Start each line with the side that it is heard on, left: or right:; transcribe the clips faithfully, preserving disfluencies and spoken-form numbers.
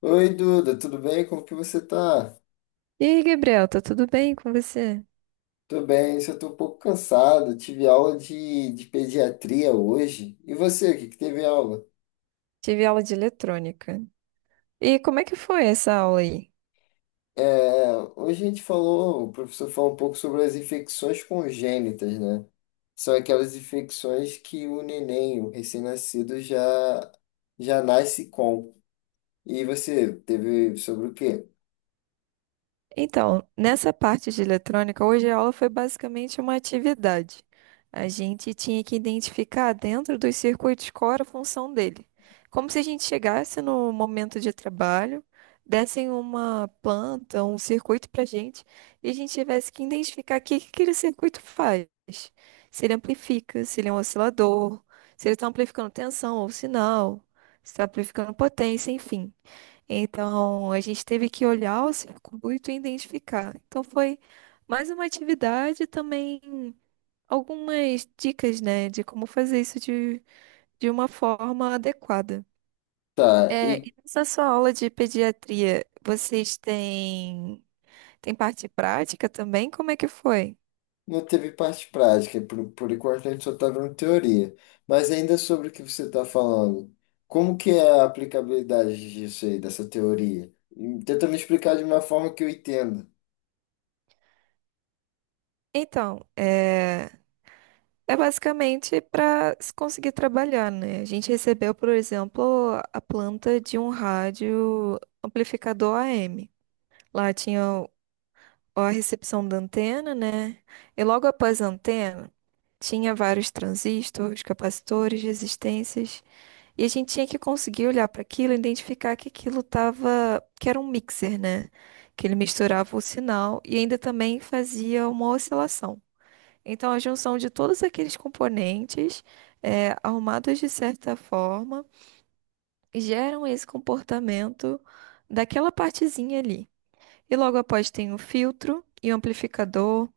left: Oi, Duda, tudo bem? Como que você tá?
right: E aí, Gabriel, tá tudo bem com você?
left: Tô bem, só tô um pouco cansado. Tive aula de, de pediatria hoje. E você, o que que teve aula?
right: Tive aula de eletrônica. E como é que foi essa aula aí?
left: É, hoje a gente falou, o professor falou um pouco sobre as infecções congênitas, né? São aquelas infecções que o neném, o recém-nascido, já, já nasce com. E você teve sobre o quê?
right: Então, nessa parte de eletrônica, hoje a aula foi basicamente uma atividade. A gente tinha que identificar dentro dos circuitos qual era a função dele. Como se a gente chegasse no momento de trabalho, dessem uma planta, um circuito para a gente, e a gente tivesse que identificar o que que aquele circuito faz. Se ele amplifica, se ele é um oscilador, se ele está amplificando tensão ou sinal, se está amplificando potência, enfim. Então, a gente teve que olhar o circuito e identificar. Então, foi mais uma atividade, também algumas dicas, né, de como fazer isso de, de uma forma adequada.
left: Tá,
right: É,
left: e
right: e nessa sua aula de pediatria, vocês têm, têm parte prática também? Como é que foi?
left: não teve parte prática, por, por enquanto a gente só está vendo teoria. Mas ainda sobre o que você está falando, como que é a aplicabilidade disso aí, dessa teoria? Hum, Tenta me explicar de uma forma que eu entenda.
right: Então, é, é basicamente para se conseguir trabalhar, né? A gente recebeu, por exemplo, a planta de um rádio amplificador A M. Lá tinha o- a recepção da antena, né? E logo após a antena, tinha vários transistores, capacitores, resistências. E a gente tinha que conseguir olhar para aquilo e identificar que aquilo tava, que era um mixer, né? Que ele misturava o sinal e ainda também fazia uma oscilação. Então, a junção de todos aqueles componentes, eh, arrumados de certa forma, geram esse comportamento daquela partezinha ali. E logo após tem o filtro e o amplificador,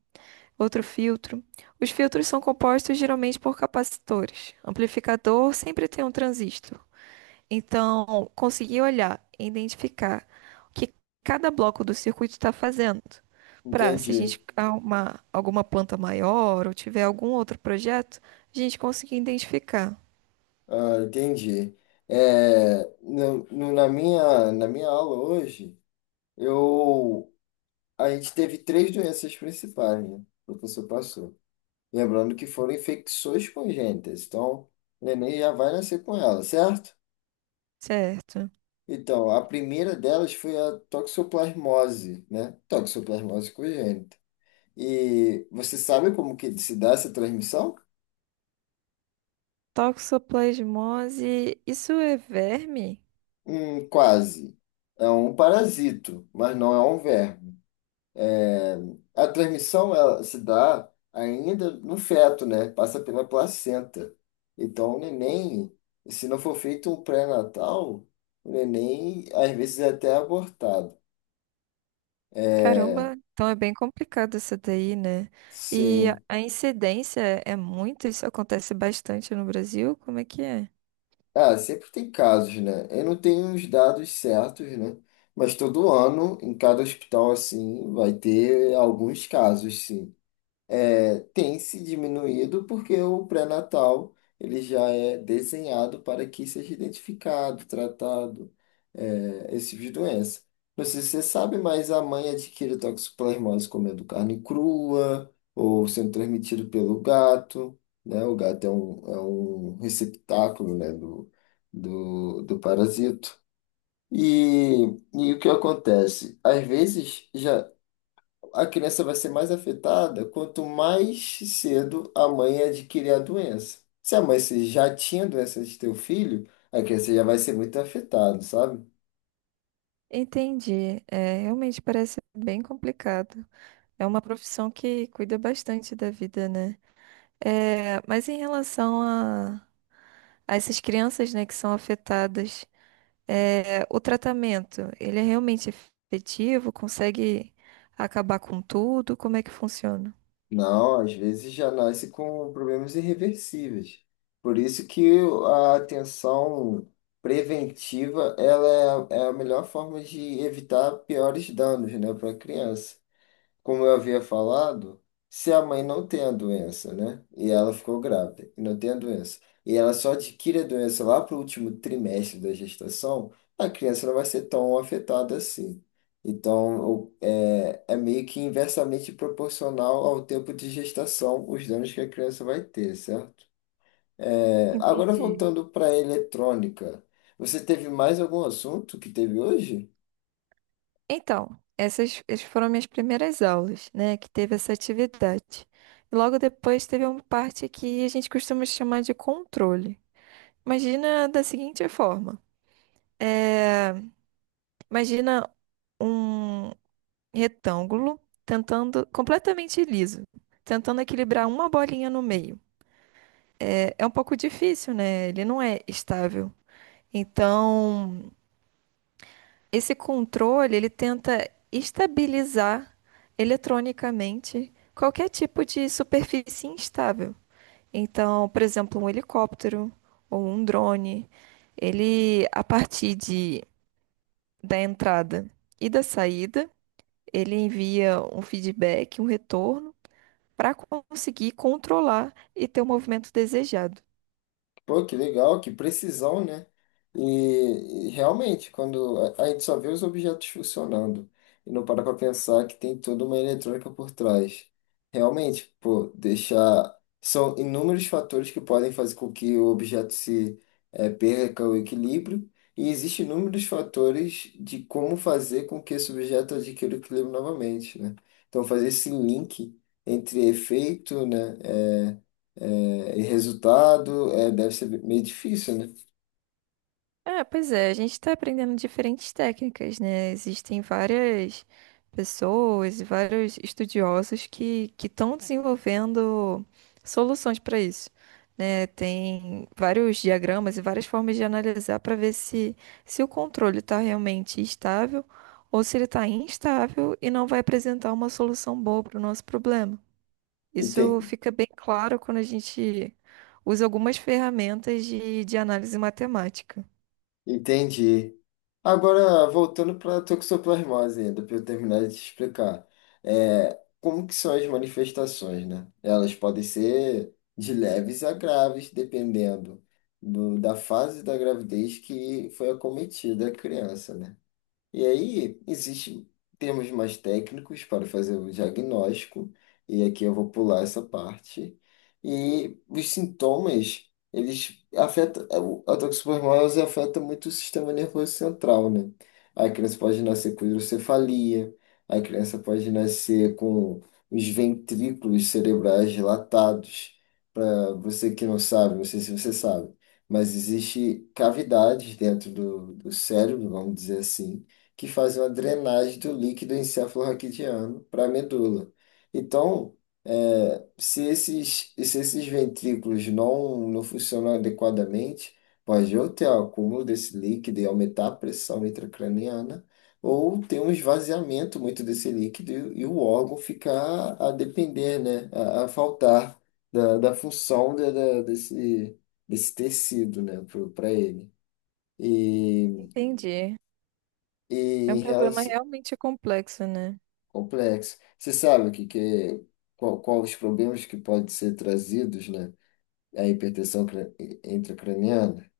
right: outro filtro. Os filtros são compostos geralmente por capacitores. Amplificador sempre tem um transistor. Então, conseguir olhar e identificar o que cada bloco do circuito está fazendo. Para, se a
left: Entendi.
right: gente arrumar alguma planta maior ou tiver algum outro projeto, a gente conseguir identificar.
left: Ah, entendi. É, no, no- na minha, na minha aula hoje, eu, a gente teve três doenças principais, né? O professor passou. Lembrando que foram infecções congênitas. Então, o neném já vai nascer com ela, certo?
right: Certo.
left: Então, a primeira delas foi a toxoplasmose, né? Toxoplasmose congênita. E você sabe como que se dá essa transmissão?
right: Toxoplasmose, isso é verme?
left: Hum, quase. É um parasito, mas não é um verme. É, a transmissão ela se dá ainda no feto, né? Passa pela placenta. Então, o neném, se não for feito um pré-natal, o neném às vezes é até abortado. É,
right: Caramba, então é bem complicado isso daí, né? E
left: sim.
right: a a incidência é muito? Isso acontece bastante no Brasil? Como é que é?
left: Ah, sempre tem casos, né? Eu não tenho os dados certos, né? Mas todo ano, em cada hospital, assim, vai ter alguns casos, sim. É, tem se diminuído porque o pré-natal ele já é desenhado para que seja identificado, tratado, é, esse tipo de doença. Não sei se você sabe, mas a mãe adquire toxoplasmose comendo carne crua ou sendo transmitido pelo gato, né? O gato é um, é um receptáculo, né, do, do, do parasito. E, e o que acontece? Às vezes já a criança vai ser mais afetada quanto mais cedo a mãe adquirir a doença. Se a mãe se- já tinha doença de teu filho, a criança já vai ser muito afetada, sabe?
right: Entendi. É, realmente parece bem complicado. É uma profissão que cuida bastante da vida, né? É, mas em relação a, a essas crianças, né, que são afetadas, é, o tratamento, ele é realmente efetivo? Consegue acabar com tudo? Como é que funciona?
left: Não, às vezes já nasce com problemas irreversíveis. Por isso que a atenção preventiva ela é, é a melhor forma de evitar piores danos, né, para a criança. Como eu havia falado, se a mãe não tem a doença, né? E ela ficou grávida e não tem a doença, e ela só adquire a doença lá para o último trimestre da gestação, a criança não vai ser tão afetada assim. Então, o- é, é meio que inversamente proporcional ao tempo de gestação, os danos que a criança vai ter, certo? É, agora,
right: Entendi.
left: voltando para a eletrônica, você teve mais algum assunto que teve hoje?
right: Então, essas, essas foram minhas primeiras aulas, né? Que teve essa atividade. E logo depois teve uma parte que a gente costuma chamar de controle. Imagina da seguinte forma: é, imagina um retângulo tentando completamente liso, tentando equilibrar uma bolinha no meio. É, é um pouco difícil, né? Ele não é estável. Então, esse controle, ele tenta estabilizar eletronicamente qualquer tipo de superfície instável. Então, por exemplo, um helicóptero ou um drone, ele, a partir de, da entrada e da saída, ele envia um feedback, um retorno, para conseguir controlar e ter o movimento desejado.
left: Pô, que legal, que precisão, né? E, e realmente, quando a, a gente só vê os objetos funcionando e não para para pensar que tem toda uma eletrônica por trás. Realmente, pô, deixar. São inúmeros fatores que podem fazer com que o objeto se eh, perca o equilíbrio, e existem inúmeros fatores de como fazer com que esse objeto adquira o equilíbrio novamente, né? Então, fazer esse link entre efeito, né? eh, é, e resultado é, deve ser meio difícil, né?
right: Ah, pois é, a gente está aprendendo diferentes técnicas, né? Existem várias pessoas e vários estudiosos que que estão desenvolvendo soluções para isso, né? Tem vários diagramas e várias formas de analisar para ver se, se o controle está realmente estável ou se ele está instável e não vai apresentar uma solução boa para o nosso problema. Isso
left: Enten-
right: fica bem claro quando a gente usa algumas ferramentas de, de análise matemática.
left: Entendi. Agora, voltando para a toxoplasmose ainda, para eu terminar de te explicar. É, como que são as manifestações, né? Elas podem ser de leves a graves, dependendo do- da fase da gravidez que foi acometida a criança, né? E aí, existem termos mais técnicos para fazer o diagnóstico, e aqui eu vou pular essa parte. E os sintomas, eles afetam, a toxoplasmose afeta muito o sistema nervoso central, né? A criança pode nascer com hidrocefalia, a criança pode nascer com os ventrículos cerebrais dilatados. Para você que não sabe, não sei se você sabe, mas existe cavidades dentro do, do cérebro, vamos dizer assim, que faz uma drenagem do líquido encefalorraquidiano para a medula. Então, é, se esses, se esses ventrículos não, não funcionam adequadamente, pode ou ter acúmulo desse líquido e aumentar a pressão intracraniana, ou ter um esvaziamento muito desse líquido e, e o órgão ficar a depender, né, a, a faltar da, da função da, da- desse, desse tecido, né, para ele. E,
right: Entendi.
left: e
right: É um
left: em
right: problema
left: relação
right: realmente complexo, né?
left: complexo. Você sabe o que, que é- qual, qual os problemas que podem ser trazidos, né? A hipertensão cra- intracraniana?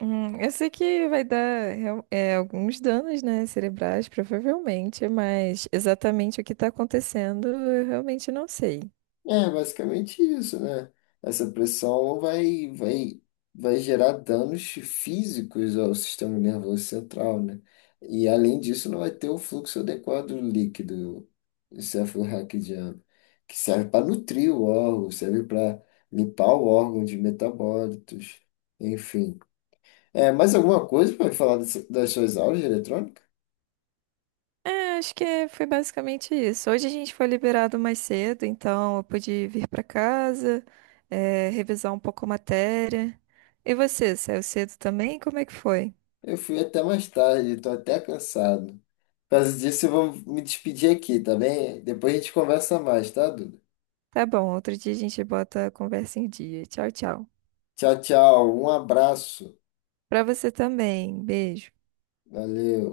right: Hum, eu sei que vai dar real- é, alguns danos, né, cerebrais, provavelmente, mas exatamente o que está acontecendo eu realmente não sei.
left: É basicamente isso, né? Essa pressão vai, vai, vai gerar danos físicos ao sistema nervoso central, né? E além disso, não vai ter o fluxo adequado líquido encefalorraquidiano, que serve para nutrir o órgão, serve para limpar o órgão de metabólitos, enfim. É, mais alguma coisa para falar desse- das suas aulas de eletrônica?
right: É, acho que é- foi basicamente isso. Hoje a gente foi liberado mais cedo, então eu pude vir para casa, é, revisar um pouco a matéria. E você, saiu cedo também? Como é que foi?
left: Eu fui até mais tarde, estou até cansado. Por causa disso, eu vou me despedir aqui, tá bem? Depois a gente conversa mais, tá, Duda?
right: Tá bom, outro dia a gente bota a conversa em dia. Tchau, tchau.
left: Tchau, tchau. Um abraço.
right: Para você também. Beijo.
left: Valeu.